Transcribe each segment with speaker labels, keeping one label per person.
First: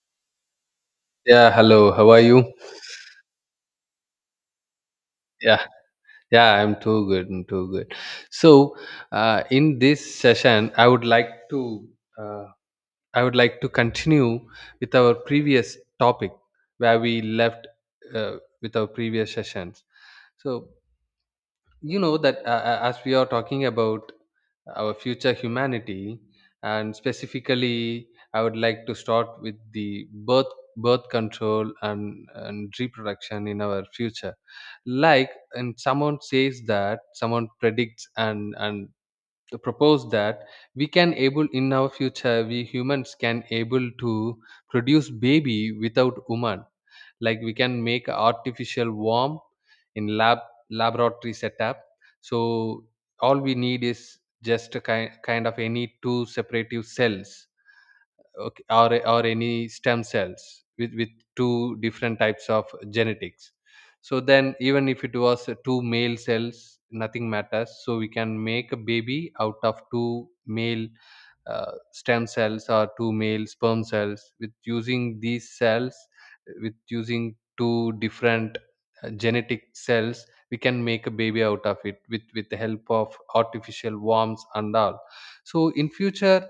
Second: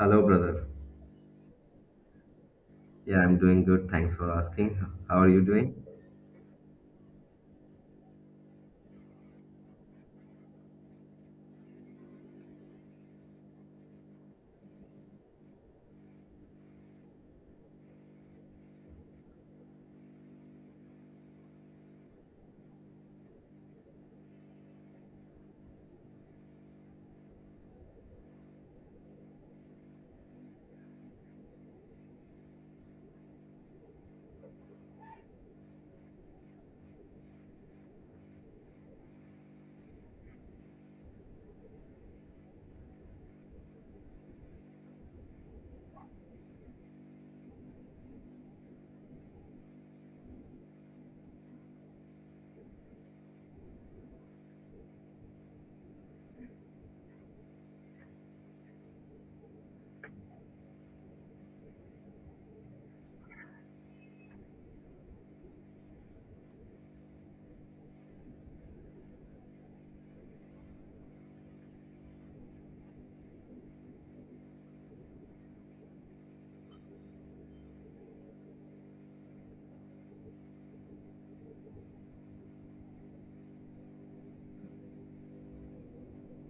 Speaker 1: Hello, brother.
Speaker 2: Yeah, hello. How are you?
Speaker 1: Yeah, I'm doing good. Thanks for asking. How are you
Speaker 2: Yeah,
Speaker 1: doing?
Speaker 2: yeah, I'm too good. I'm too good. So, in this session, I would like to uh, I would like to continue with our previous topic where we left uh, with our previous sessions. So, you know that as we are talking about our future humanity, and specifically I would like to start with the birth control and reproduction in our future. Like, and someone says, that someone predicts and propose that we can able in our future, we humans can able to produce baby without woman. Like, we can make artificial worm in laboratory setup. So all we need is just a kind of any two separative cells, okay, or any stem cells with two different types of genetics. So then, even if it was two male cells, nothing matters. So we can make a baby out of two male stem cells, or two male sperm cells, with using these cells, with using two different genetic cells. We can make a baby out of it with the help of artificial worms and all. So in future,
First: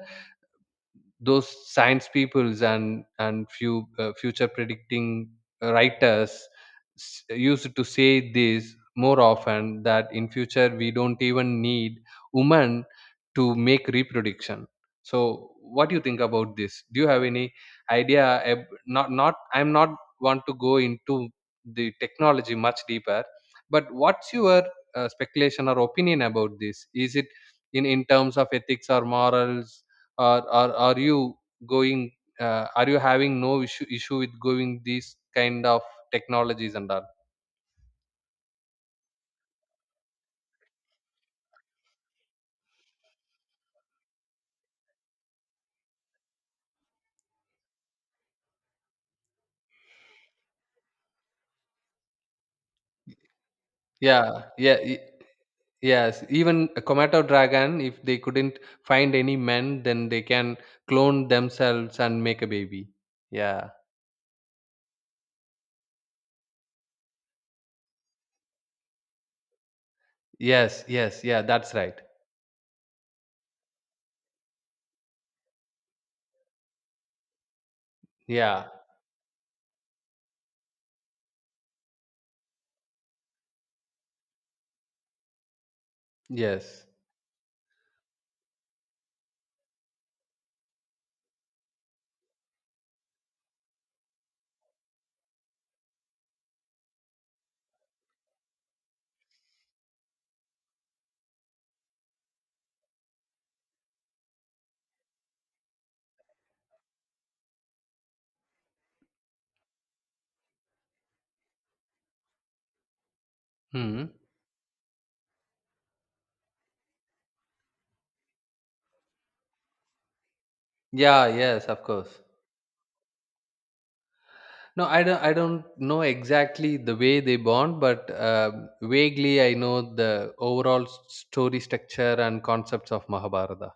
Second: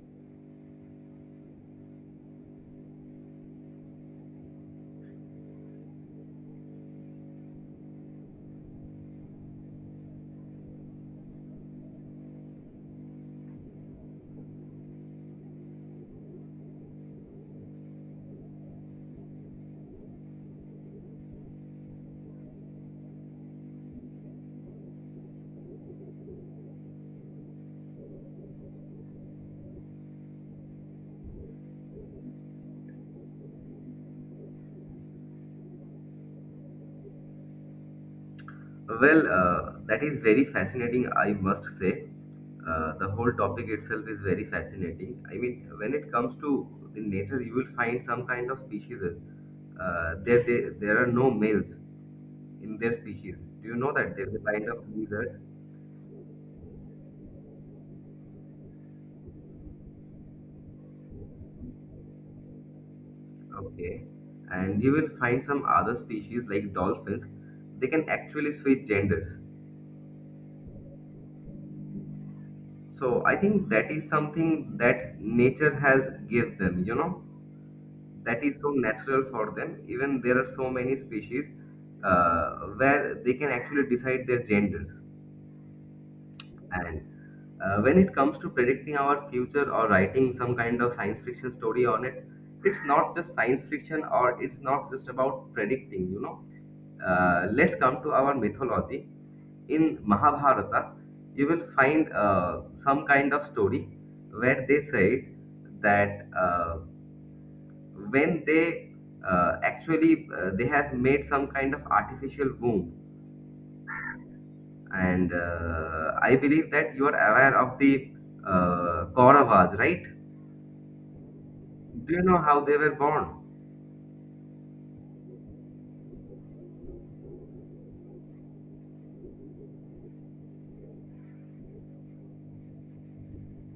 Speaker 2: those science peoples and few future predicting writers used to say this more often, that in future we don't even need women to make reproduction. So what do you think about this? Do you have any idea? Not I'm not want to go into the technology much deeper, but what's your speculation or opinion about this? Is it, in terms of ethics or morals, or are you going, are you having no issue with going these kind of technologies and all?
Speaker 1: Well, that is very fascinating, I must say. The whole topic itself is very fascinating. I mean, when it comes to the nature, you will find some kind of species. There are no males in their species. Do you know that there's
Speaker 2: yeah
Speaker 1: a kind
Speaker 2: yeah
Speaker 1: of
Speaker 2: y-
Speaker 1: lizard?
Speaker 2: yes, even a Komodo dragon, if they couldn't find any men, then they can clone themselves and make a baby. Yeah.
Speaker 1: Okay. And you will find some other species like dolphins. They can actually switch genders.
Speaker 2: Yes, yes, yeah, that's right.
Speaker 1: So I think that is something that nature has give them, you know, that is
Speaker 2: Yeah.
Speaker 1: so natural for them. Even there are so many species uh, where they can actually decide their genders.
Speaker 2: Yes.
Speaker 1: And when it comes to predicting our future or writing some kind of science fiction story on it, it's not just science fiction or it's not just about predicting, you know. Let's come to our mythology. In Mahabharata, you will find some kind of story where they said that when they actually they have made some kind of artificial womb.
Speaker 2: Hmm.
Speaker 1: And I believe that you are aware of the Kauravas, right?
Speaker 2: Yeah, yes, of
Speaker 1: Do
Speaker 2: course.
Speaker 1: you know how they were born?
Speaker 2: No, I don't. I don't know exactly the way they bond, but vaguely I know the overall story structure and concepts of Mahabharata.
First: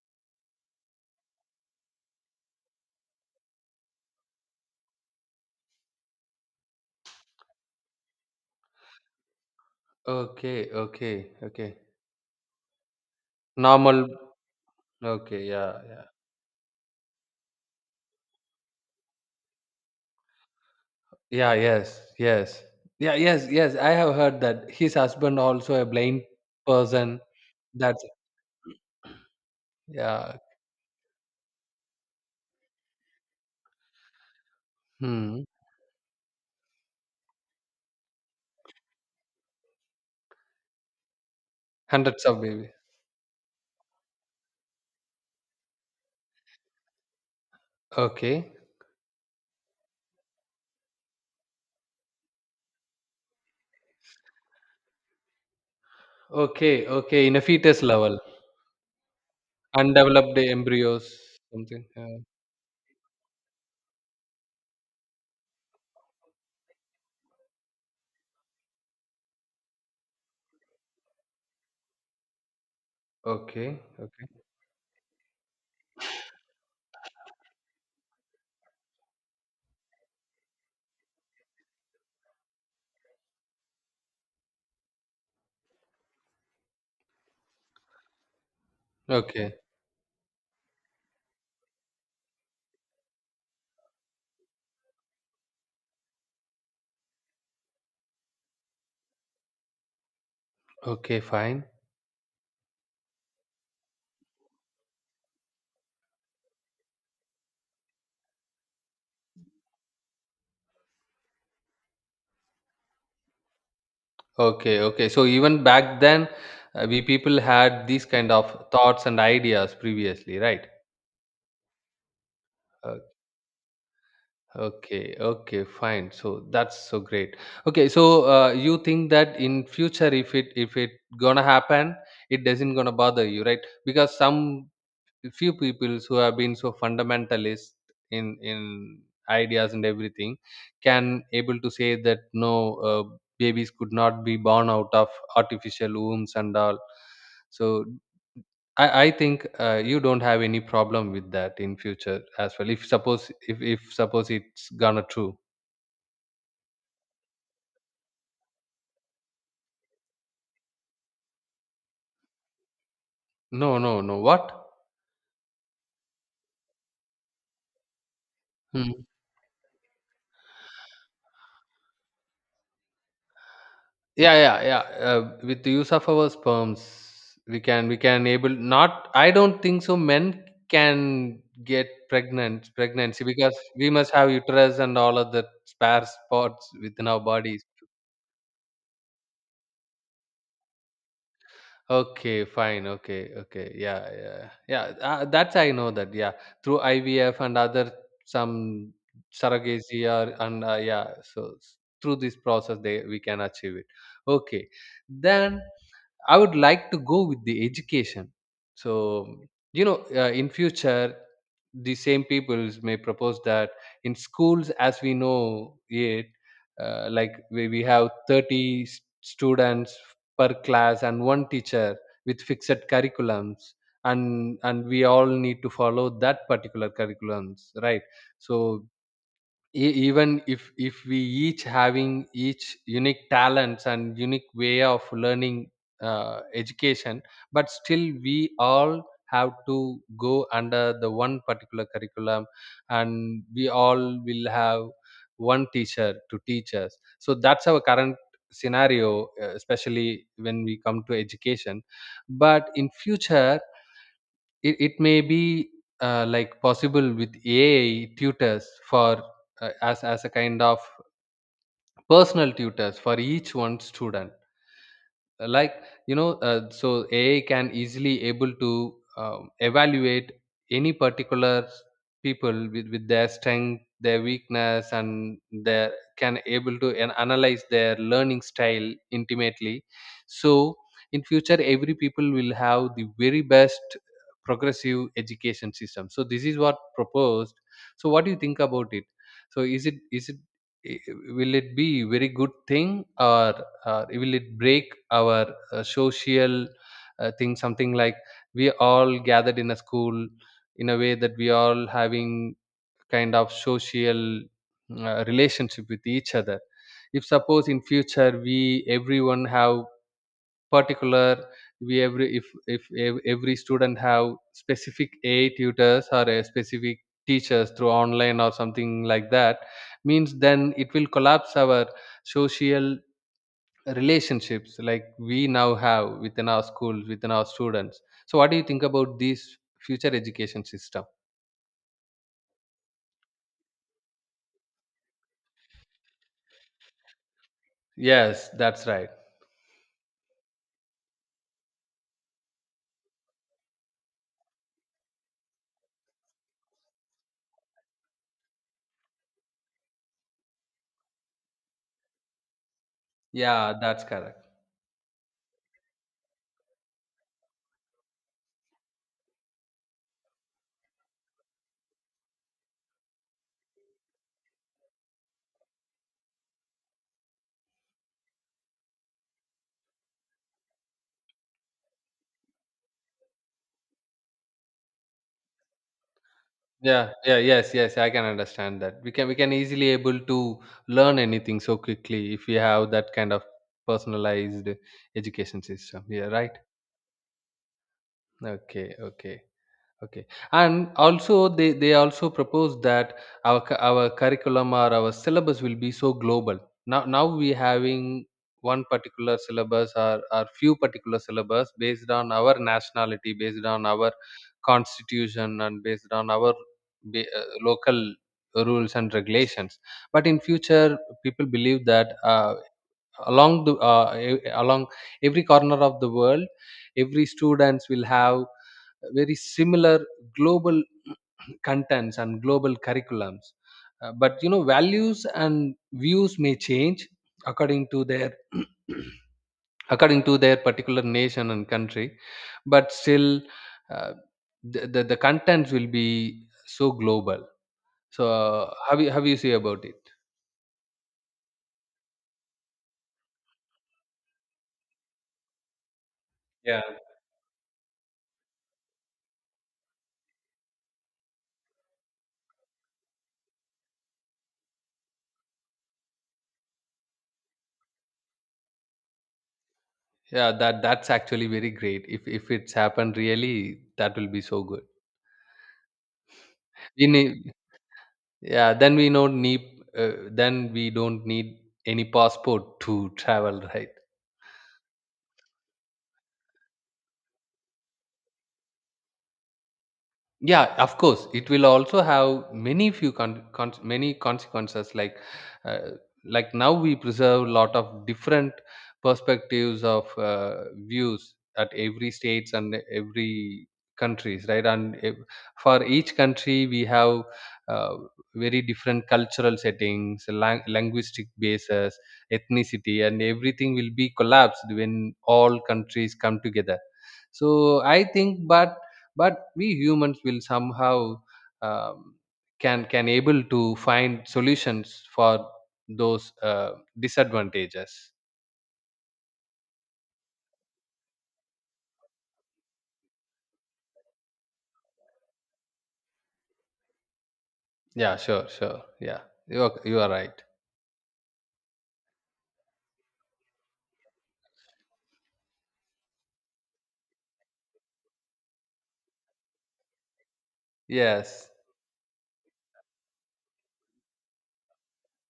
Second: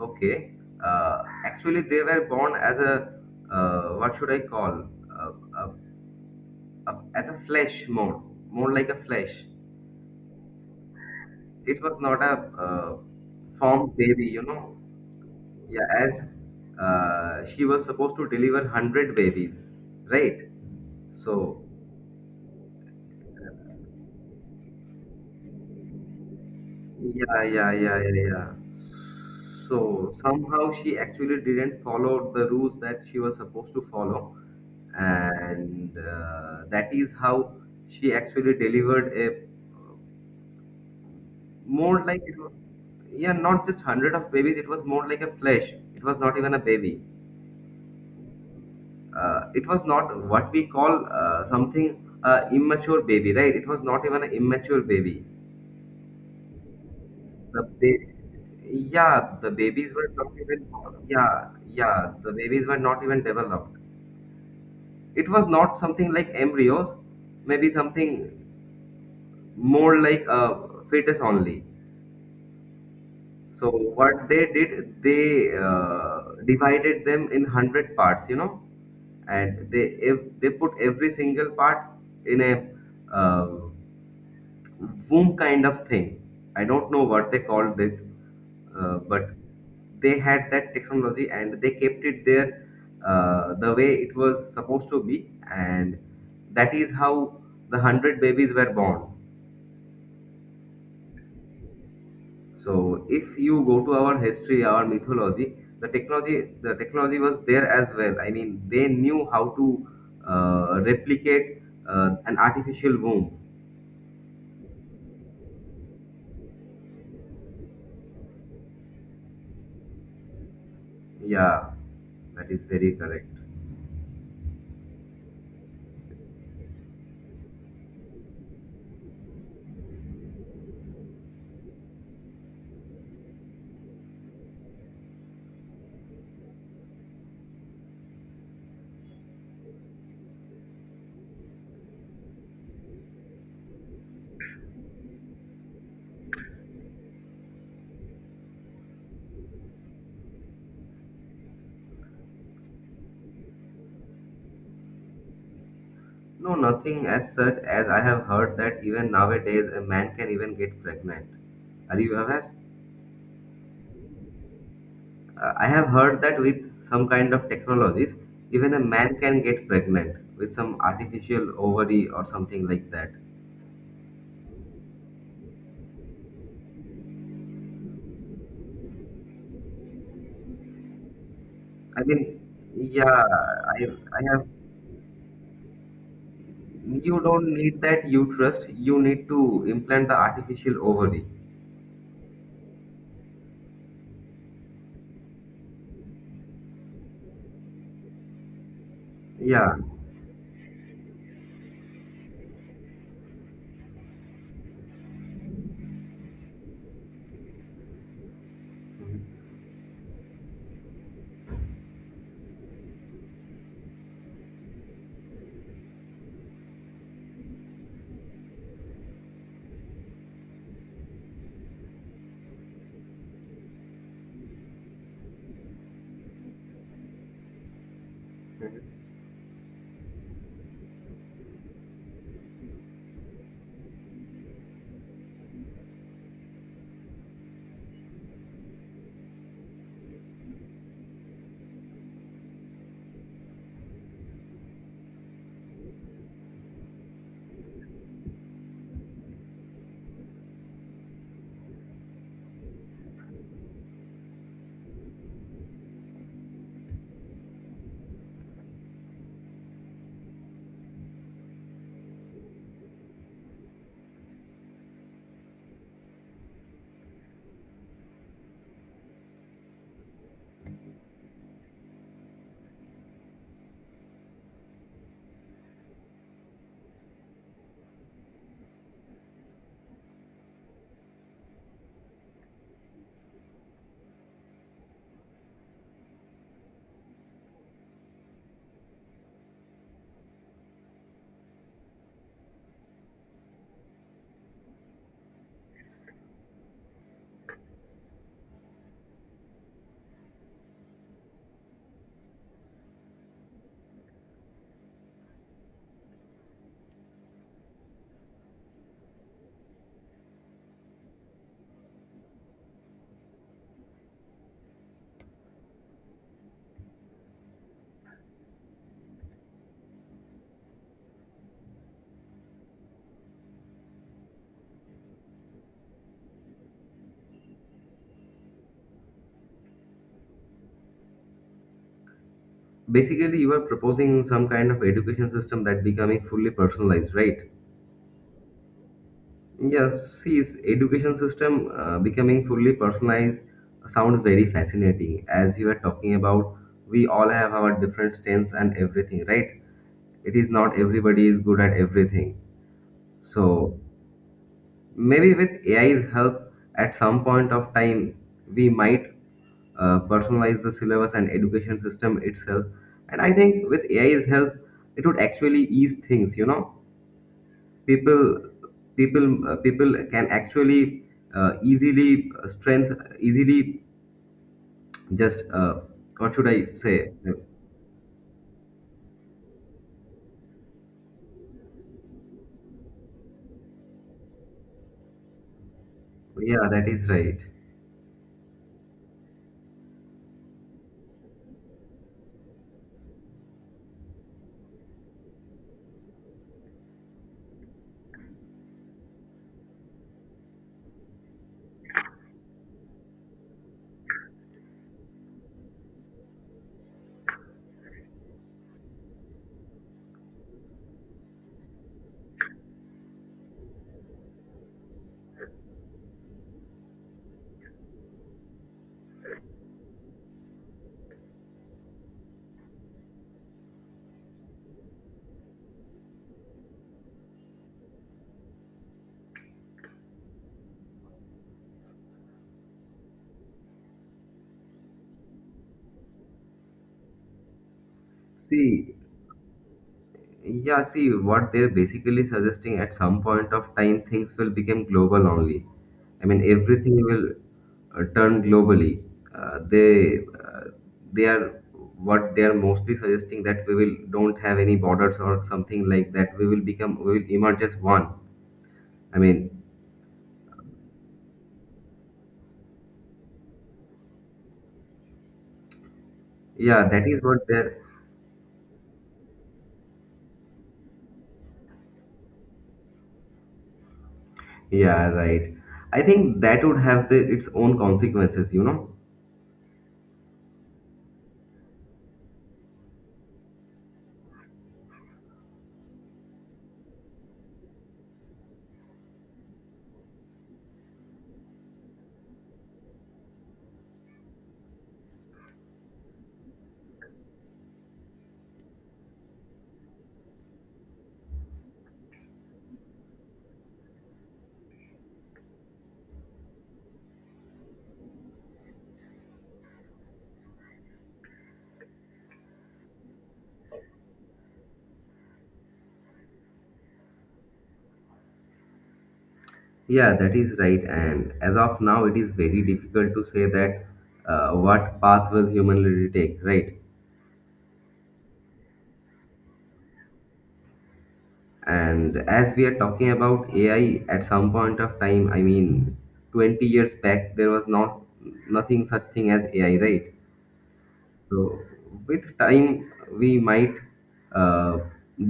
Speaker 1: Okay, actually they were born as a what should I call uh, uh, as a more like a flesh.
Speaker 2: Okay, okay, okay.
Speaker 1: It was not a formed
Speaker 2: Normal.
Speaker 1: baby, you know.
Speaker 2: Okay, yeah,
Speaker 1: Yeah,
Speaker 2: yeah.
Speaker 1: as she was supposed to deliver hundred babies, right?
Speaker 2: Yeah.
Speaker 1: So,
Speaker 2: Yes. Yes. Yeah. Yes. Yes. I have heard that his husband also a blind person.
Speaker 1: yeah, yeah, yeah,
Speaker 2: That's
Speaker 1: yeah, yeah, so
Speaker 2: yeah.
Speaker 1: somehow she actually didn't follow the rules that she was supposed to follow,
Speaker 2: Hmm.
Speaker 1: and that is how she actually delivered a more like
Speaker 2: Hundreds
Speaker 1: it
Speaker 2: of
Speaker 1: was,
Speaker 2: babies.
Speaker 1: yeah, not just hundred of babies. It was more like a flesh. It was not even a baby.
Speaker 2: Okay.
Speaker 1: It was not what we call something immature baby, right? It was not even an immature baby.
Speaker 2: Okay. Okay. In a
Speaker 1: The
Speaker 2: fetus
Speaker 1: ba-
Speaker 2: level,
Speaker 1: yeah,
Speaker 2: undeveloped embryos. Something. Yeah.
Speaker 1: the babies were not even developed. It was not something like embryos, maybe something more like a fetus only. So
Speaker 2: Okay, okay.
Speaker 1: what they did, they divided them in hundred parts, you know, and they if they put every single part in a uh, womb kind of thing. I don't know what they called it, but
Speaker 2: Okay.
Speaker 1: they had that technology and they kept it there the way it was supposed to be, and that is how the hundred babies were born.
Speaker 2: Okay, fine.
Speaker 1: So, if you go to our history, our mythology, the technology was there as well. I mean, they knew how to replicate an artificial womb.
Speaker 2: Okay, okay. So even back then, we people had these kind of thoughts and ideas previously, right?
Speaker 1: Yeah, that is
Speaker 2: Uh,
Speaker 1: very correct.
Speaker 2: okay, okay, fine. So that's so great. Okay, so you think that in future, if it gonna happen, it doesn't gonna bother you, right? Because some few people who have been so fundamentalist in ideas and everything can able to say that no, babies could not be born out of artificial wombs and all. So I think you don't have any problem with that in future as well, if suppose, if suppose it's gonna true.
Speaker 1: No, nothing as such as I have heard that even nowadays a man can even get pregnant. Are you aware?
Speaker 2: No, what?
Speaker 1: I have heard that with some kind of technologies, even a
Speaker 2: Hmm.
Speaker 1: man can get pregnant with some artificial ovary or something like that.
Speaker 2: Yeah, with the use of our sperms, we can able, not, I don't think so men can get
Speaker 1: I mean,
Speaker 2: pregnant
Speaker 1: yeah,
Speaker 2: pregnancy, because
Speaker 1: I,
Speaker 2: we must
Speaker 1: I
Speaker 2: have
Speaker 1: have.
Speaker 2: uterus and all of the spare spots within
Speaker 1: You
Speaker 2: our
Speaker 1: don't
Speaker 2: bodies.
Speaker 1: need that uterus. You need to implant the artificial ovary.
Speaker 2: Okay fine okay okay yeah yeah yeah that's, I know that, yeah, through ivf and other some
Speaker 1: Yeah.
Speaker 2: surrogacy or and yeah, so through this process they, we can achieve it. Okay, then I would like to go with the education. So, you know, in future, the same peoples may propose that in schools, as we know it, like we have 30 students per class and one teacher with fixed curriculums, and we all need to follow that particular curriculums, right? So, E- even if we, each having each unique talents and unique way of learning, education, but still we all have to go under the one particular curriculum, and we all will have one teacher to teach us. So that's our current scenario, especially when we come to education. But in future, it may be like possible with AI tutors for as a kind of personal tutors for each one student, like you know so ai can easily able to evaluate any particular people with their strength, their weakness, and their, can able to analyze their learning style intimately. So in future every people will have the very best progressive education system. So this is what proposed. So what do you think about it? So i- will it be very good thing, or will it break our social thing, something like we all gathered in a school, in a way that we all having kind of social relationship with each other? If suppose in future we, everyone have particular, we every, if every student have specific a tutors or a specific teachers through online or something like that, means then it will collapse our social relationships like we now have within our schools, within our students. So what do you think about this future education system?
Speaker 1: Basically, you are proposing some kind of education system that becoming fully personalized, right?
Speaker 2: Yes, that's right.
Speaker 1: Yes, his education system becoming fully personalized sounds very fascinating. As you were talking about, we all have our different strengths and everything, right? It is not everybody is good at everything.
Speaker 2: Yeah,
Speaker 1: So
Speaker 2: that's correct.
Speaker 1: maybe with AI's help, at some point of time, we might personalize the syllabus and education system itself. And I think with AI's help, it would actually ease things, you know. people People can actually easily strength easily just what should I
Speaker 2: Yeah,
Speaker 1: say
Speaker 2: yeah, yes, yes, I can understand that. We can easily able to learn anything so quickly if we have that kind of personalized education system. Yeah, right.
Speaker 1: yeah, that is right.
Speaker 2: Okay, okay. Okay, and also they also propose that our our curriculum or our syllabus will be so global. Now we having one particular syllabus or few particular syllabus based on our nationality, based on our constitution, and based on our local rules and regulations. But in future, people believe that along the along every corner of the world, every students will have very similar global contents and global curriculums. But you know, values and views may change according to their according to their particular nation and country, but still, uh, the contents will be so global. So
Speaker 1: See,
Speaker 2: how you see about it?
Speaker 1: yeah, see what they're basically suggesting, at some point of time things will become global only. I mean
Speaker 2: Yeah,
Speaker 1: everything will turn globally. Uh, they uh, they are What they are mostly suggesting, that we will don't have any borders or something like that, we will become, we will emerge as one. I mean,
Speaker 2: yeah, that that's actually very great, if it's happened really, that will be so good.
Speaker 1: yeah,
Speaker 2: We
Speaker 1: that is what
Speaker 2: need,
Speaker 1: they're.
Speaker 2: yeah, then we don't need then we don't need any passport to travel, right?
Speaker 1: Yeah, right. I think that would have the, its own consequences, you know?
Speaker 2: Yeah, of course it will also have many few many consequences uh, like now we preserve lot of different perspectives of views at every states and every countries, right? And for each country we have uh, very different cultural settings, linguistic bases, ethnicity, and everything will be collapsed when all countries come together. So I think, but we humans will somehow um, can able to find solutions for those disadvantages.
Speaker 1: Yeah, that is right. And as of now, it is very difficult to say that what path will humanity take, right?
Speaker 2: Yeah, sure, sure, yeah, you are right.
Speaker 1: And as we are talking about AI at some point of time, I mean, 20 years back, there was not nothing such thing as AI, right?
Speaker 2: Yes.
Speaker 1: So with time, we might uh,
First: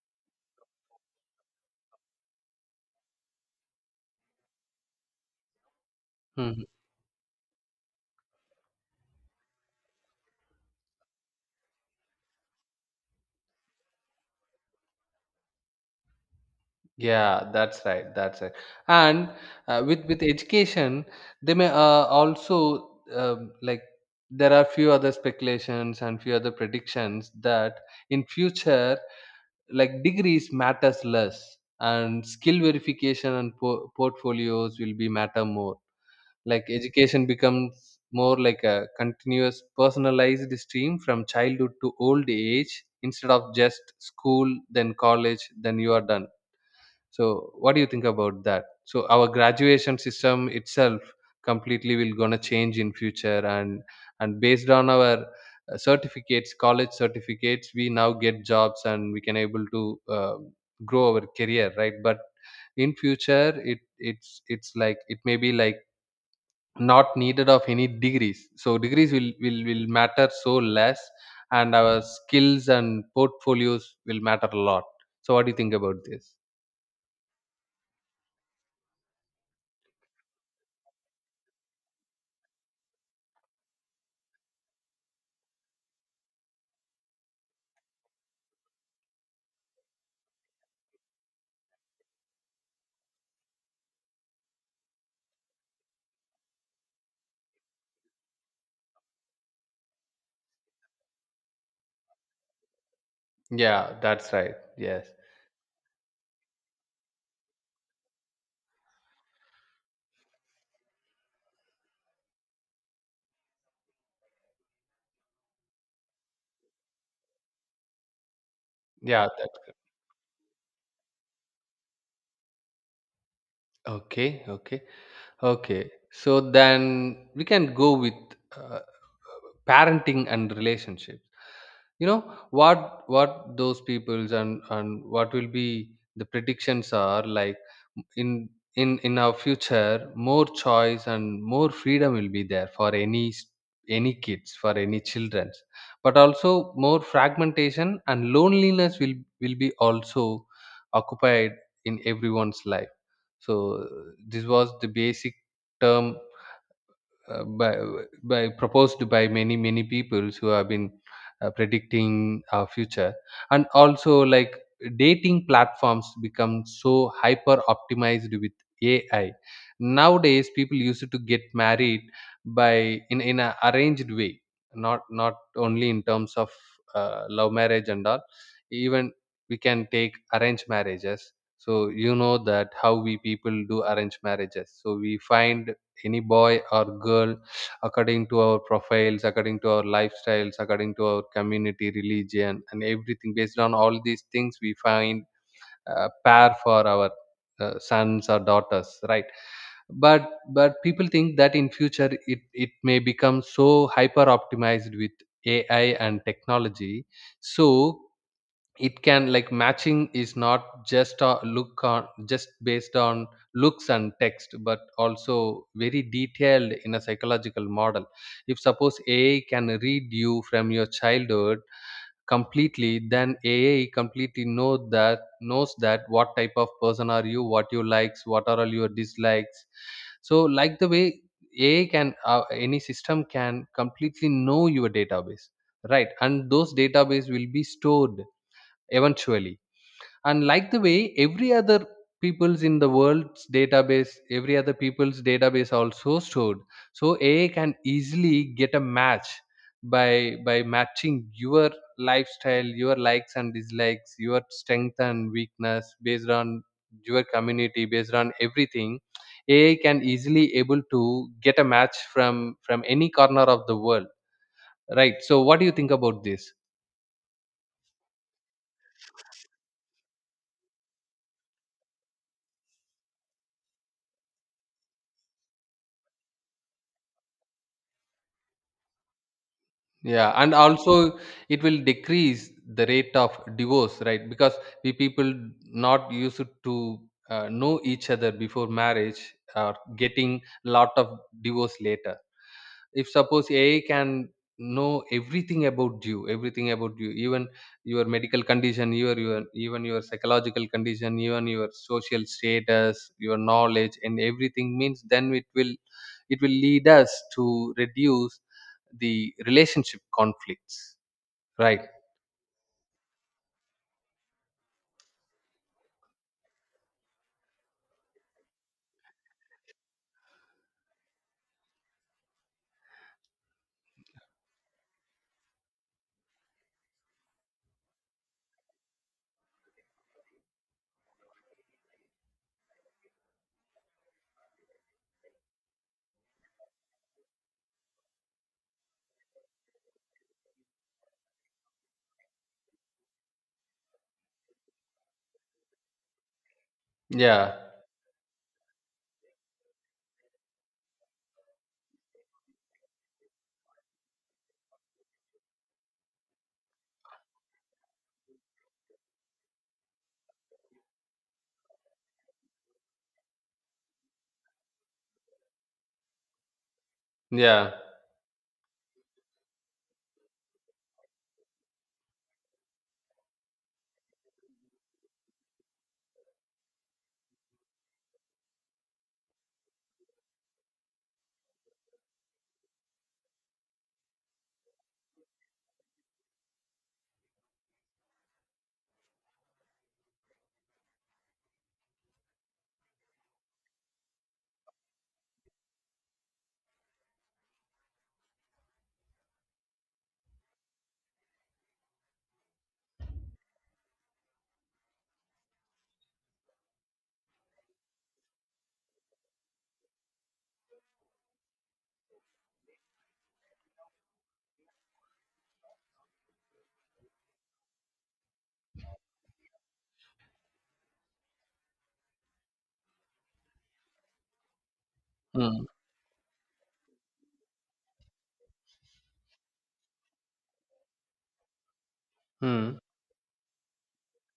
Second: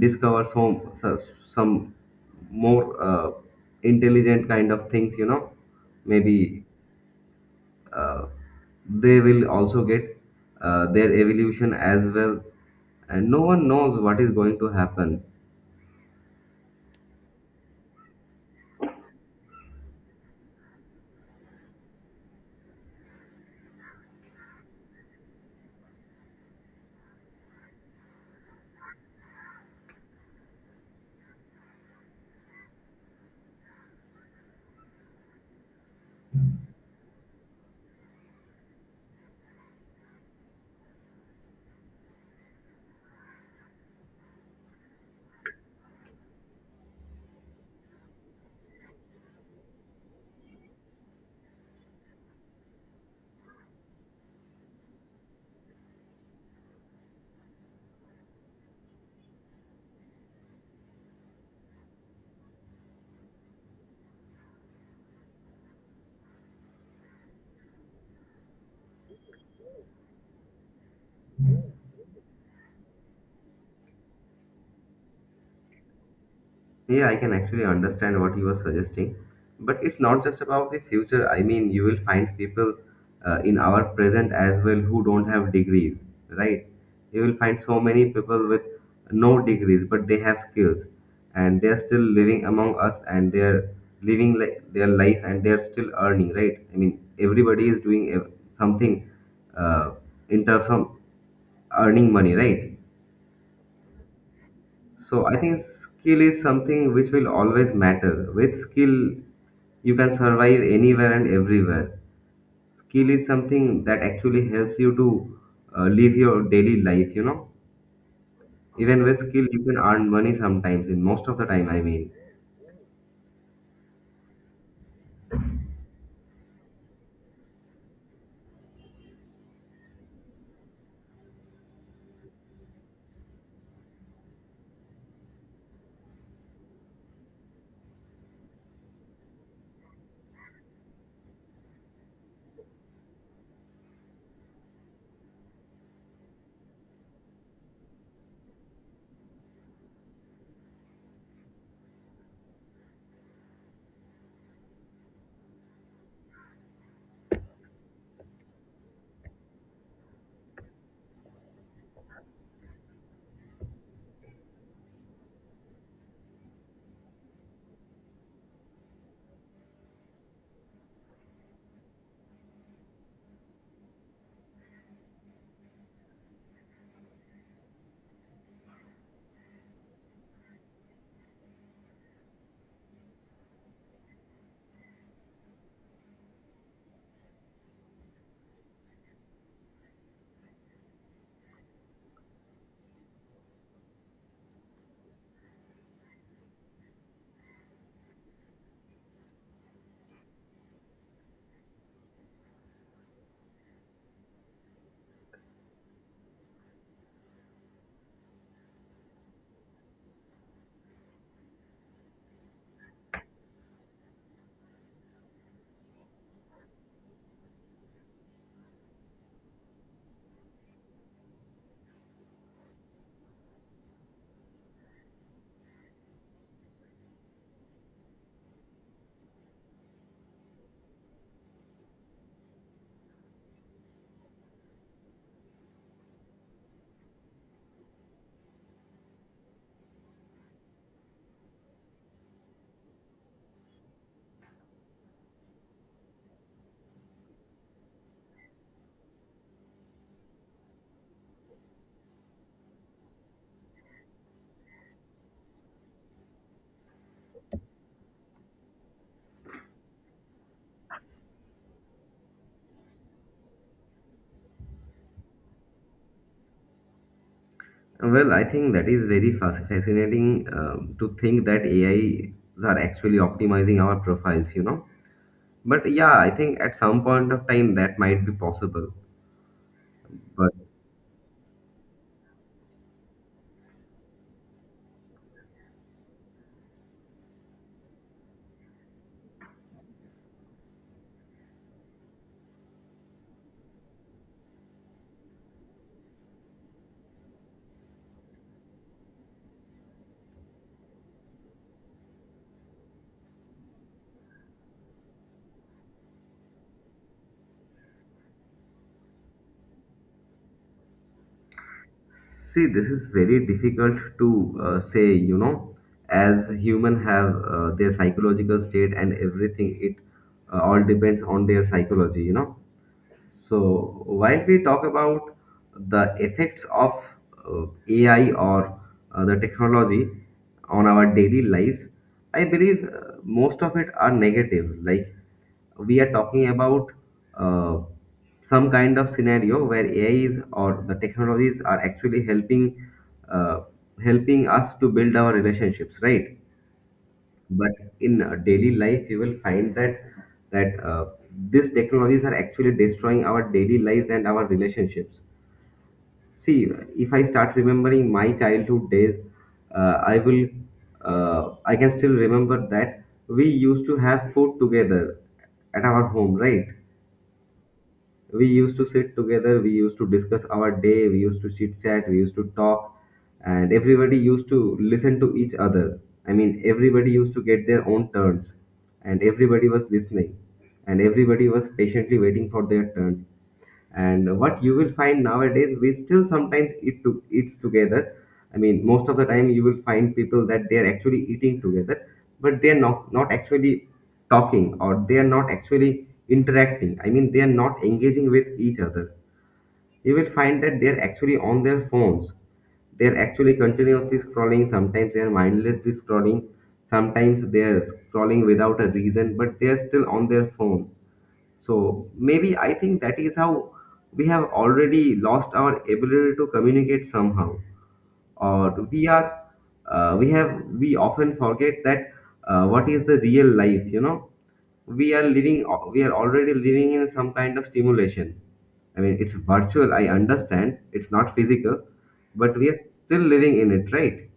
Speaker 1: discover some so- some more uh, intelligent kind of things. You know,
Speaker 2: Mhm.
Speaker 1: maybe uh, they will also get their evolution as well, and no one knows what is going to happen.
Speaker 2: Yeah, that's right, that's right. And with education, they may also like, there are few other speculations and few other predictions that in future, like, degrees matters less and skill verification and portfolios will be matter more. Like education becomes more like a continuous personalized stream from childhood to old age, instead of just school, then college, then you are done. So what do you think about that? So our graduation system itself completely will gonna change in future. And based on our certificates, college certificates, we now get jobs and we can able to uh, grow our career, right? But in future it's like, it may be like not needed of any degrees, so degrees will matter so less, and our skills and portfolios will matter a lot. So what do you think about this?
Speaker 1: Yeah, I can actually understand what you were suggesting. But it's not just about the future. I mean, you will find people in our present as well who don't have degrees, right? You will find so many people with no degrees, but they have skills and they are still living among us and they are living like their life and they are still earning, right? I mean, everybody is doing something uh, in terms of earning money, right?
Speaker 2: Yeah, that's right. Yes.
Speaker 1: So I think skill is something which will always matter. With skill, you can survive anywhere and everywhere. Skill is something that actually helps you to live your daily life, you know. Even with
Speaker 2: Yeah,
Speaker 1: skill,
Speaker 2: that's
Speaker 1: you
Speaker 2: good.
Speaker 1: can earn money sometimes, in most of the time, I mean.
Speaker 2: Okay, okay. Okay. So then we can go with uh, parenting and relationships. You know what those peoples and what will be the predictions are like in in our future, more choice and more freedom will be there for any any kids, for any childrens, but also more fragmentation and loneliness will be also occupied in everyone's life. So this was the basic term uh, by by proposed by many peoples who have been predicting our future. And also, like, dating platforms become so hyper optimized with ai. Nowadays people used to get married by in an arranged way, not only in terms of love marriage and all. Even we can take arranged marriages. So you know that how we people do arranged marriages. So we find any boy or girl according to our profiles, according to our lifestyles, according to our community, religion, and everything. Based on all these things, we find a pair for our sons or daughters, right? But people think that in future, it may become so hyper optimized with ai and technology. So it can, like, matching is not just a look on, just based on looks and text, but also very detailed in a psychological model. If suppose ai can read you from your childhood completely, then ai completely knows that what type of person are you, what you likes, what are all your dislikes. So, like, the way ai can, any system can completely know your database, right? And those database will be stored eventually. And like the way every other people's in the world's database, every other people's database also stored. So ai can easily get a match by matching your lifestyle, your likes and dislikes, your strength and weakness, based on your community, based on everything. Ai can easily able to get a match from any corner of the world, right? So what do you think about this?
Speaker 1: Well, I think that is very fascinating to think that AIs are actually optimizing our profiles, you know. But yeah, I think at some point of time that might be possible.
Speaker 2: Yeah, and also it will decrease the rate of divorce, right? Because we people not used to know each other before marriage, or getting lot of divorce later. If suppose ai can know everything about you, everything about you, even your medical condition, your, even your psychological condition, even your social status, your knowledge, and everything means, then it will, it will lead us to reduce the relationship conflicts, right?
Speaker 1: See, this is very difficult to say, you know, as human have their psychological state and everything, it all depends on their psychology, you know. So, while we talk about the effects of AI or the technology on our daily lives, I believe most of it are negative. Like, we are talking about uh, some kind of scenario where AI is or the technologies are actually helping uh, helping us to build our relationships, right?
Speaker 2: Yeah,
Speaker 1: But in daily life you will find that that uh, these technologies are actually destroying our daily lives and our relationships. See, if I start remembering my childhood days, uh, i will I can still remember that we used to have food together at our home, right?
Speaker 2: yeah.
Speaker 1: We used to sit together, we used to discuss our day, we used to chit chat, we used to talk, and everybody used to listen to each other. I mean, everybody used to get their own turns, and everybody was listening, and everybody was patiently waiting for their turns. And what you will find nowadays, we still sometimes eat to eats together. I mean, most of the time you will find people that they are actually eating together, but they are not actually talking, or they are not actually interacting. I mean, they are not engaging with each other. You will find that they are actually on their phones, they are actually continuously scrolling, sometimes they are mindlessly scrolling, sometimes they are scrolling without a reason, but they are still on their phone. So maybe I think that is how we have already lost our ability to communicate somehow, or we are we have, we often forget that what is the real life. You know, we are
Speaker 2: Hmm.
Speaker 1: living, we are already living in some kind of stimulation. I mean, it's virtual. I understand it's not physical, but we are
Speaker 2: Hmm.
Speaker 1: still living in it, right?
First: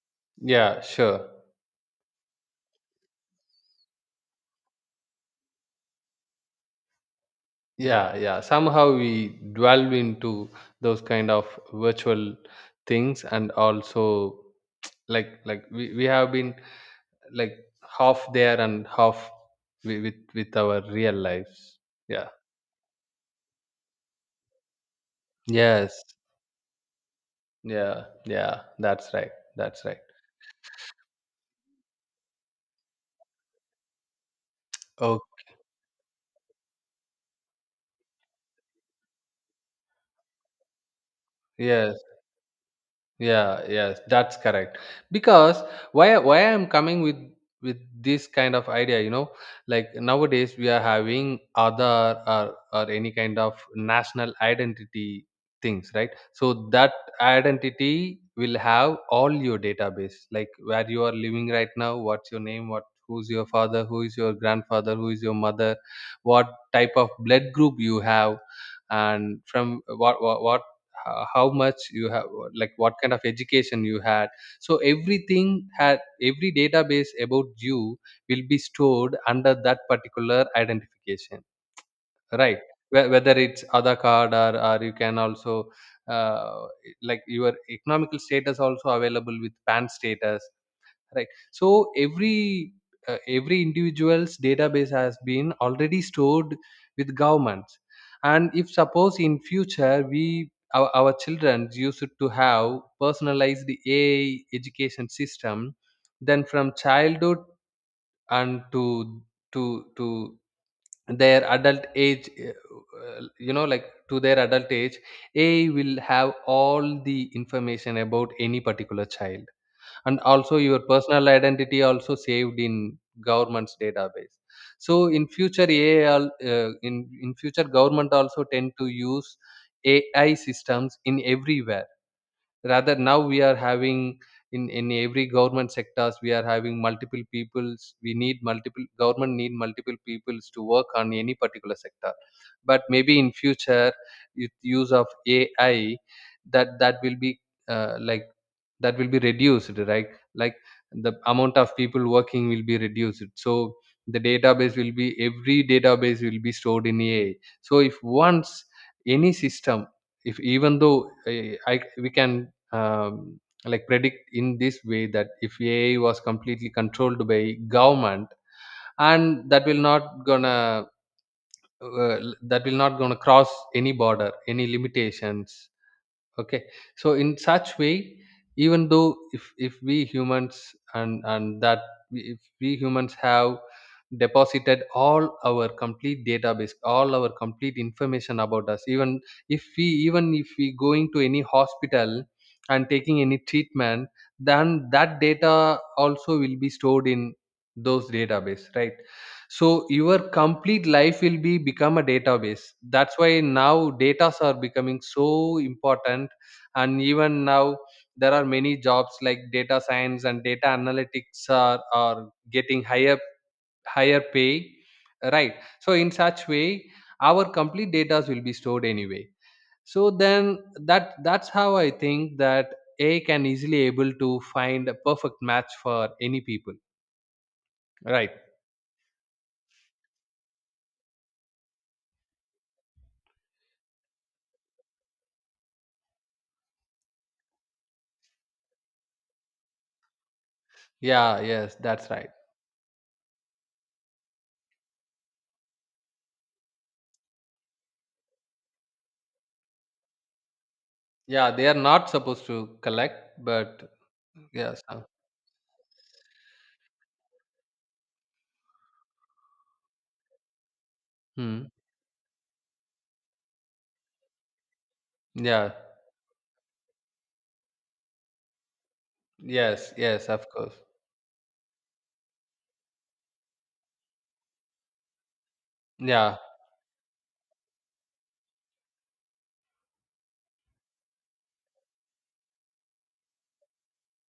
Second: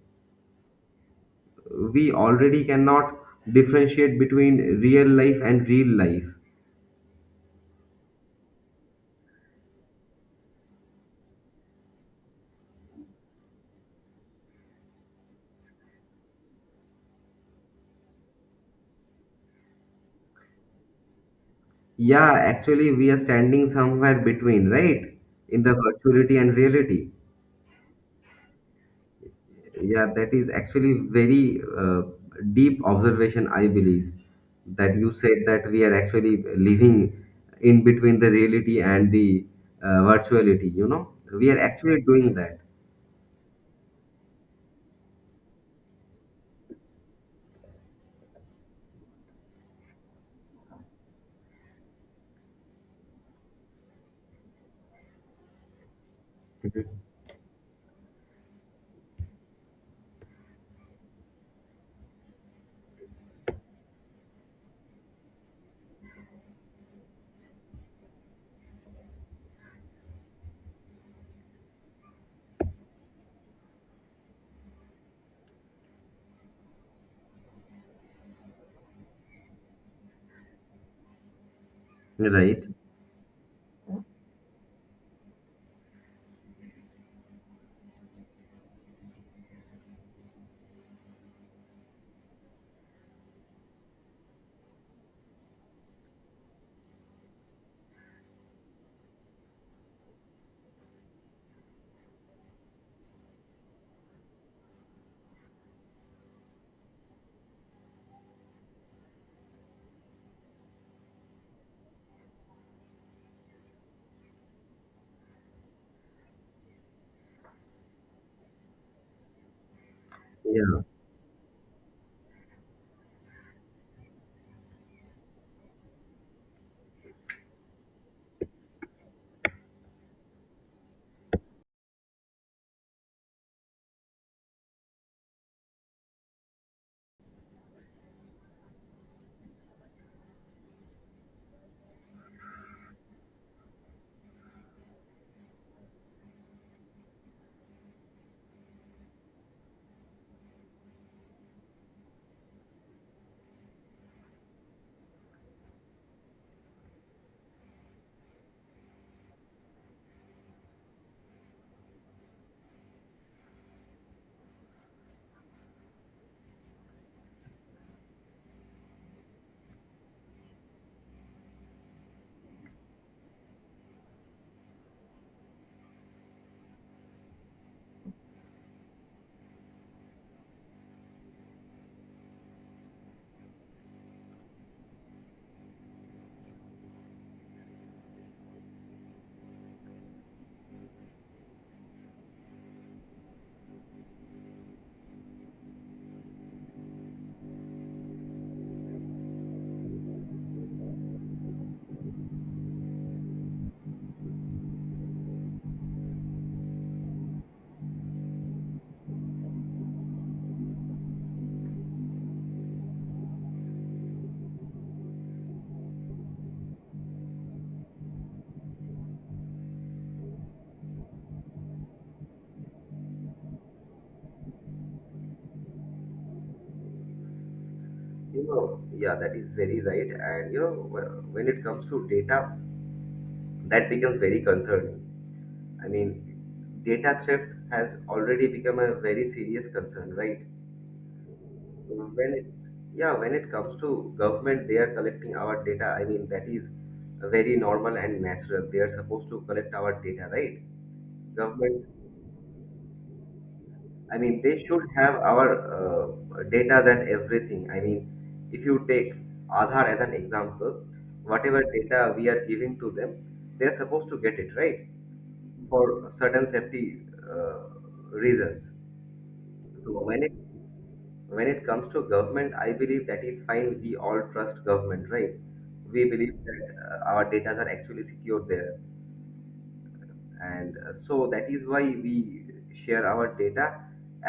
Speaker 2: Yeah, sure.
Speaker 1: We already cannot differentiate between real life and real life.
Speaker 2: Yeah, yeah. Somehow we dwell into those kind of virtual things. And also, like, like we have been, like, half there and half with our real lives. Yeah,
Speaker 1: Yeah, actually, we are standing somewhere between, right? In the
Speaker 2: yes.
Speaker 1: virtuality and reality.
Speaker 2: Yeah, yeah, that's right, that's right.
Speaker 1: Yeah, that is actually very deep observation, I believe, that you
Speaker 2: Oh,
Speaker 1: said that we are actually living in between the reality and the virtuality, you know? We are
Speaker 2: yes.
Speaker 1: actually doing that.
Speaker 2: Yeah, yes, that's correct. Because why I'm coming with this kind of idea, you know, like nowadays we are having other or any kind of national identity things, right? So that
Speaker 1: Mhm.
Speaker 2: identity will have all your database, like where you are living right now, what's your name, what, who's your father, who is your grandfather, who is your mother, what type of blood group you have, and from what how much you have, like what kind of education you had. So everything had, every database about you will be stored under that particular identification, right?
Speaker 1: Right.
Speaker 2: Whether it's other card or you can also uh, like your economical status also available with pan status, right? So every individual's database has been already stored with governments. And if suppose in future, we our children used to have personalized ai education system, then from childhood and to to their adult age, you know, like to their adult age, ai will have all the information about any particular child. And also your
Speaker 1: Yeah.
Speaker 2: personal identity also saved in government's database. So in future, ai al- in future, government also tend to use ai systems in everywhere. Rather now we are having in every government sectors we are having multiple peoples, we need multiple government need multiple peoples to work on any particular sector. But maybe in future, with use of ai, that will be uh, like that will be reduced, right? Like the amount of people working will be reduced. So the database will be, every database will be stored in ai. So if once any system, if even though we can like predict in this way that if AI was completely controlled by government, and that will not gonna uh, that will not gonna cross any border, any limitations, okay? So in such way, even though if we humans and and that if we humans have deposited all our complete database, all our complete information about us. Even if we, even if we going to any hospital and taking any treatment, then that data also will be stored in those database, right? So your complete life will be become a database. That's why now datas are becoming so important. And even now there are many jobs like data science and data analytics are getting higher pay, right? So in such way, our complete data will be stored anyway. So then that's how I think that a can easily able to find a perfect match for any people, right?
Speaker 1: You know, yeah, that is very right. And, you know, when it comes to data, that becomes very concerning. I mean, data theft has already become a very serious concern, right?
Speaker 2: Yeah, yes, that's right.
Speaker 1: When it, yeah, when it comes to government, they are collecting our data. I mean, that is very normal and natural. They are supposed to collect our data, right?
Speaker 2: Yeah, they are
Speaker 1: Government,
Speaker 2: not supposed to collect, but
Speaker 1: I mean, they
Speaker 2: yes,
Speaker 1: should have our data and everything. I mean, if you take Aadhaar as an example, whatever
Speaker 2: hmm.
Speaker 1: data we are giving to them, they are supposed to get it, right?
Speaker 2: Yeah,
Speaker 1: For certain safety uh, reasons. So
Speaker 2: yes,
Speaker 1: when
Speaker 2: yes,
Speaker 1: it,
Speaker 2: of course.
Speaker 1: when it comes to government, I believe that is fine, we all trust government, right? We believe
Speaker 2: Yeah,
Speaker 1: that our data are actually secure there, and so that is why we share our data,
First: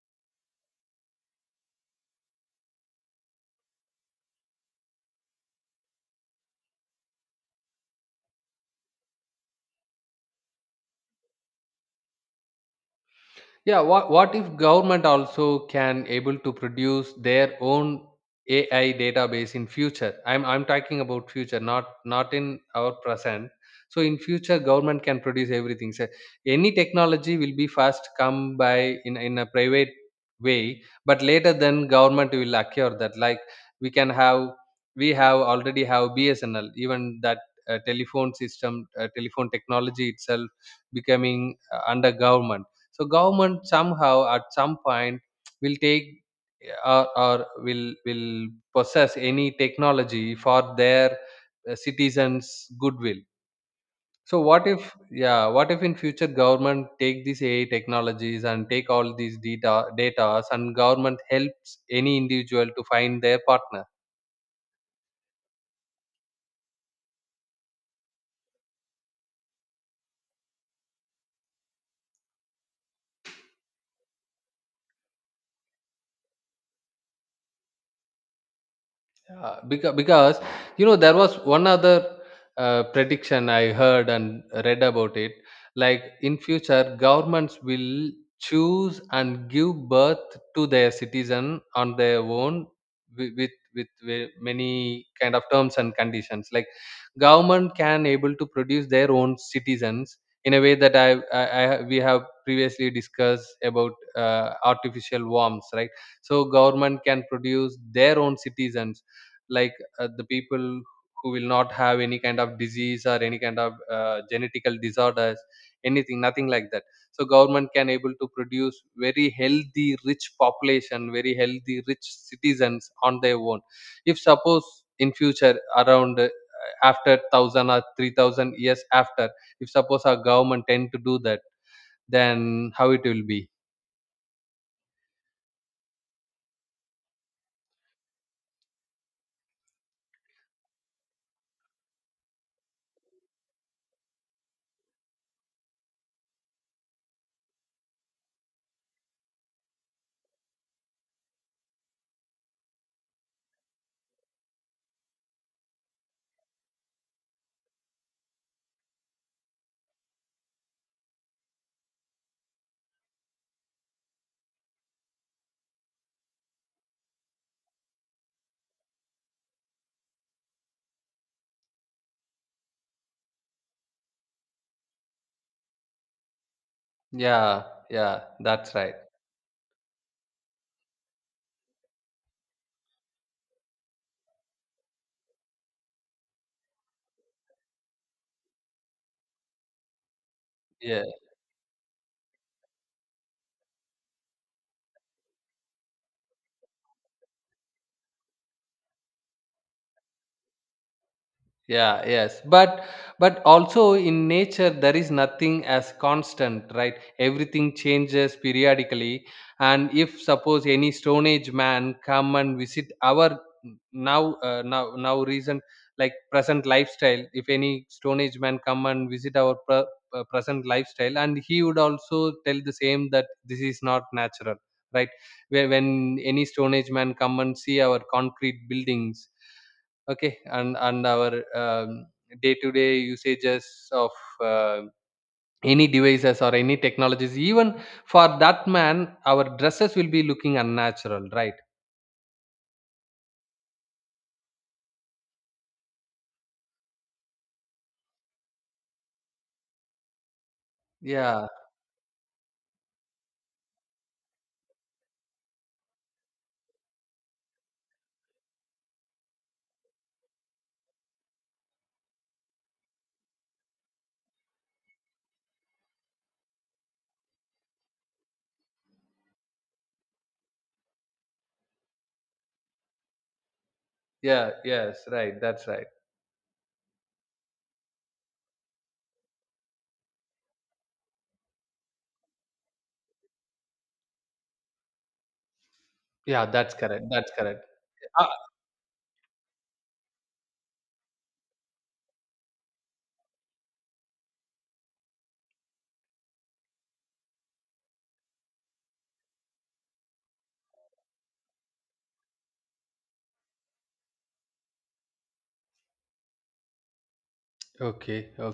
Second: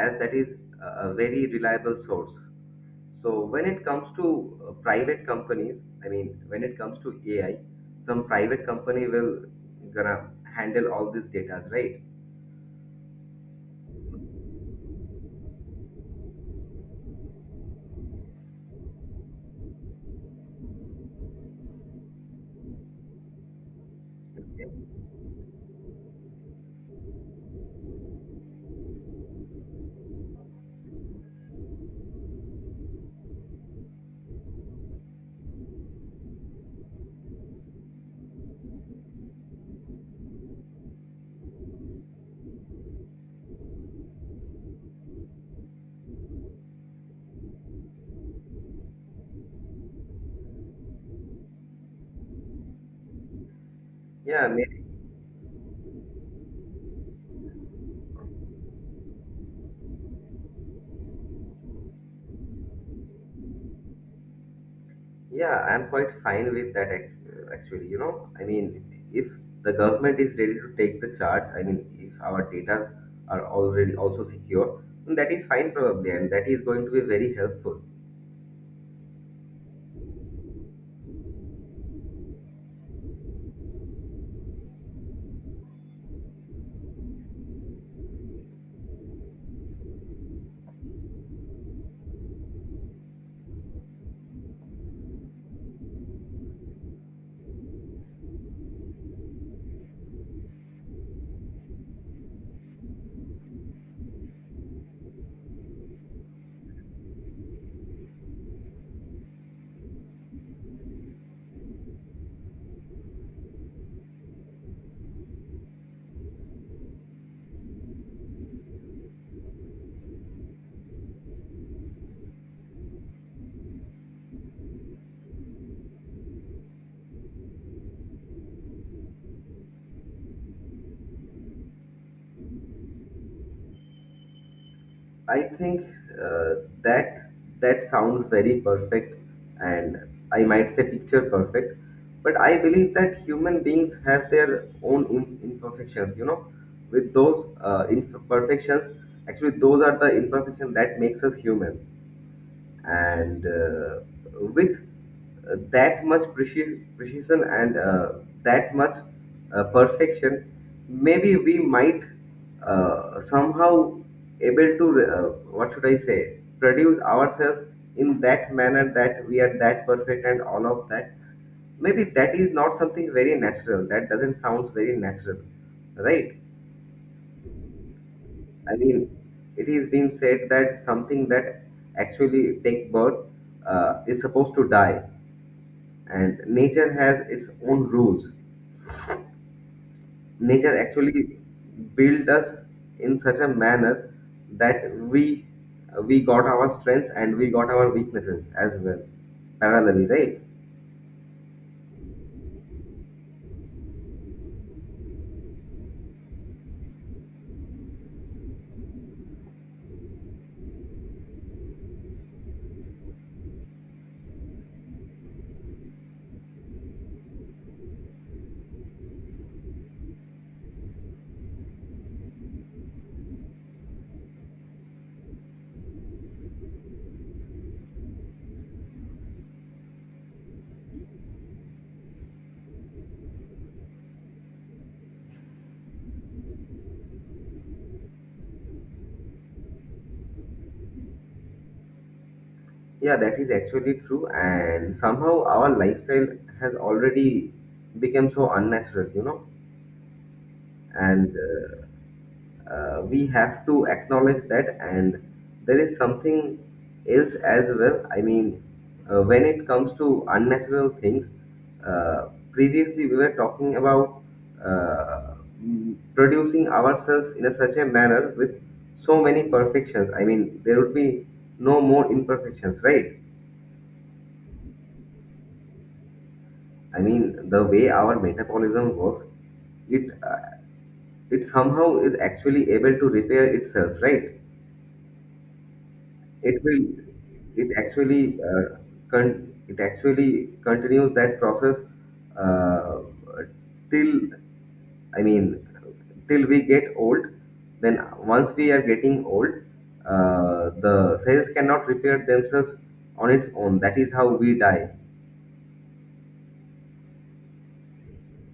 Speaker 1: as that is a very reliable source. So when it comes to private companies, I mean when it comes to AI, some private company will gonna handle all these data, right?
Speaker 2: yeah. What if government also can able to produce their own ai database in future? I'm talking about future, not in our present. So in future, government can produce everything. So any technology will be first come by in a private way, but later then government will acquire that. Like we can have, we have already have bsnl, even that telephone system, telephone technology itself becoming under government. So government somehow at some point will take, or will possess any technology for their citizens goodwill. So
Speaker 1: Yeah,
Speaker 2: what if, yeah, what if in future government take these ai technologies and take all these data, data, and government helps any individual to find their partner?
Speaker 1: Yeah, I'm quite fine with that actually. If the government is ready to take the charge, I mean, if our data are already also secure, then that is fine probably, and that is going to be very helpful.
Speaker 2: Yeah, because you know, there was one other prediction I heard and read about it. Like in future, governments will choose and give birth to their citizen on their own with with many kind of terms and conditions. Like government can able to produce their own citizens in a way that I, I, we have previously discussed about artificial worms, right? So government can produce their own citizens, like the people who will not have any kind of disease or any kind of genetical disorders, anything, nothing like that. So government can able to produce very healthy, rich population, very healthy, rich citizens on their own. If suppose in future around after 1000 or 3000 years after, if suppose our government tend to do that, then how it will be?
Speaker 1: I think uh, that that sounds very perfect, and I might say picture perfect, but I believe that human beings have their own imperfections. You know, with those imperfections, actually, those are the imperfections that makes us human and with that much precision and that much perfection, maybe we might somehow able to what should I say, produce ourselves in that manner that we are that perfect and all of that. Maybe that is not something very natural. That doesn't sound very natural, right?
Speaker 2: Yeah, yeah, that's
Speaker 1: I
Speaker 2: right.
Speaker 1: mean, it is being said that something that actually take birth is supposed to die, and nature has its own rules. Nature
Speaker 2: Yeah.
Speaker 1: actually built us in such a manner that we got our strengths and we got our weaknesses as well parallelly, right?
Speaker 2: Yeah, yes, but also in nature there is nothing as constant, right? Everything changes periodically. And if suppose any stone age man come and visit our now recent, like present lifestyle, if any stone age man come and visit our present lifestyle, and he would also tell the same that this is not natural, right? When any stone age man come and see our concrete buildings, okay, and our um, day-to-day usages of uh, any devices or any technologies, even for that man, our dresses will be looking unnatural, right?
Speaker 1: Yeah, that is actually true, and somehow our lifestyle has already become so unnatural, you know, and.
Speaker 2: Yeah.
Speaker 1: We have to acknowledge that, and there is something else as well. I mean, when it comes to unnatural things, previously we were talking about uh, producing ourselves in a such a manner with so many perfections. I mean, there would be no more imperfections, right?
Speaker 2: Yeah, yes, right, that's right.
Speaker 1: I mean, the way our metabolism works, it it somehow is actually able to repair itself, right?
Speaker 2: Yeah,
Speaker 1: It
Speaker 2: that's
Speaker 1: will,
Speaker 2: correct, that's correct.
Speaker 1: it
Speaker 2: uh,
Speaker 1: actually it actually continues that process uh, till, I mean, till we get old. Then once we are getting old, the cells cannot repair themselves on its own. That is how we die.
Speaker 2: okay, okay.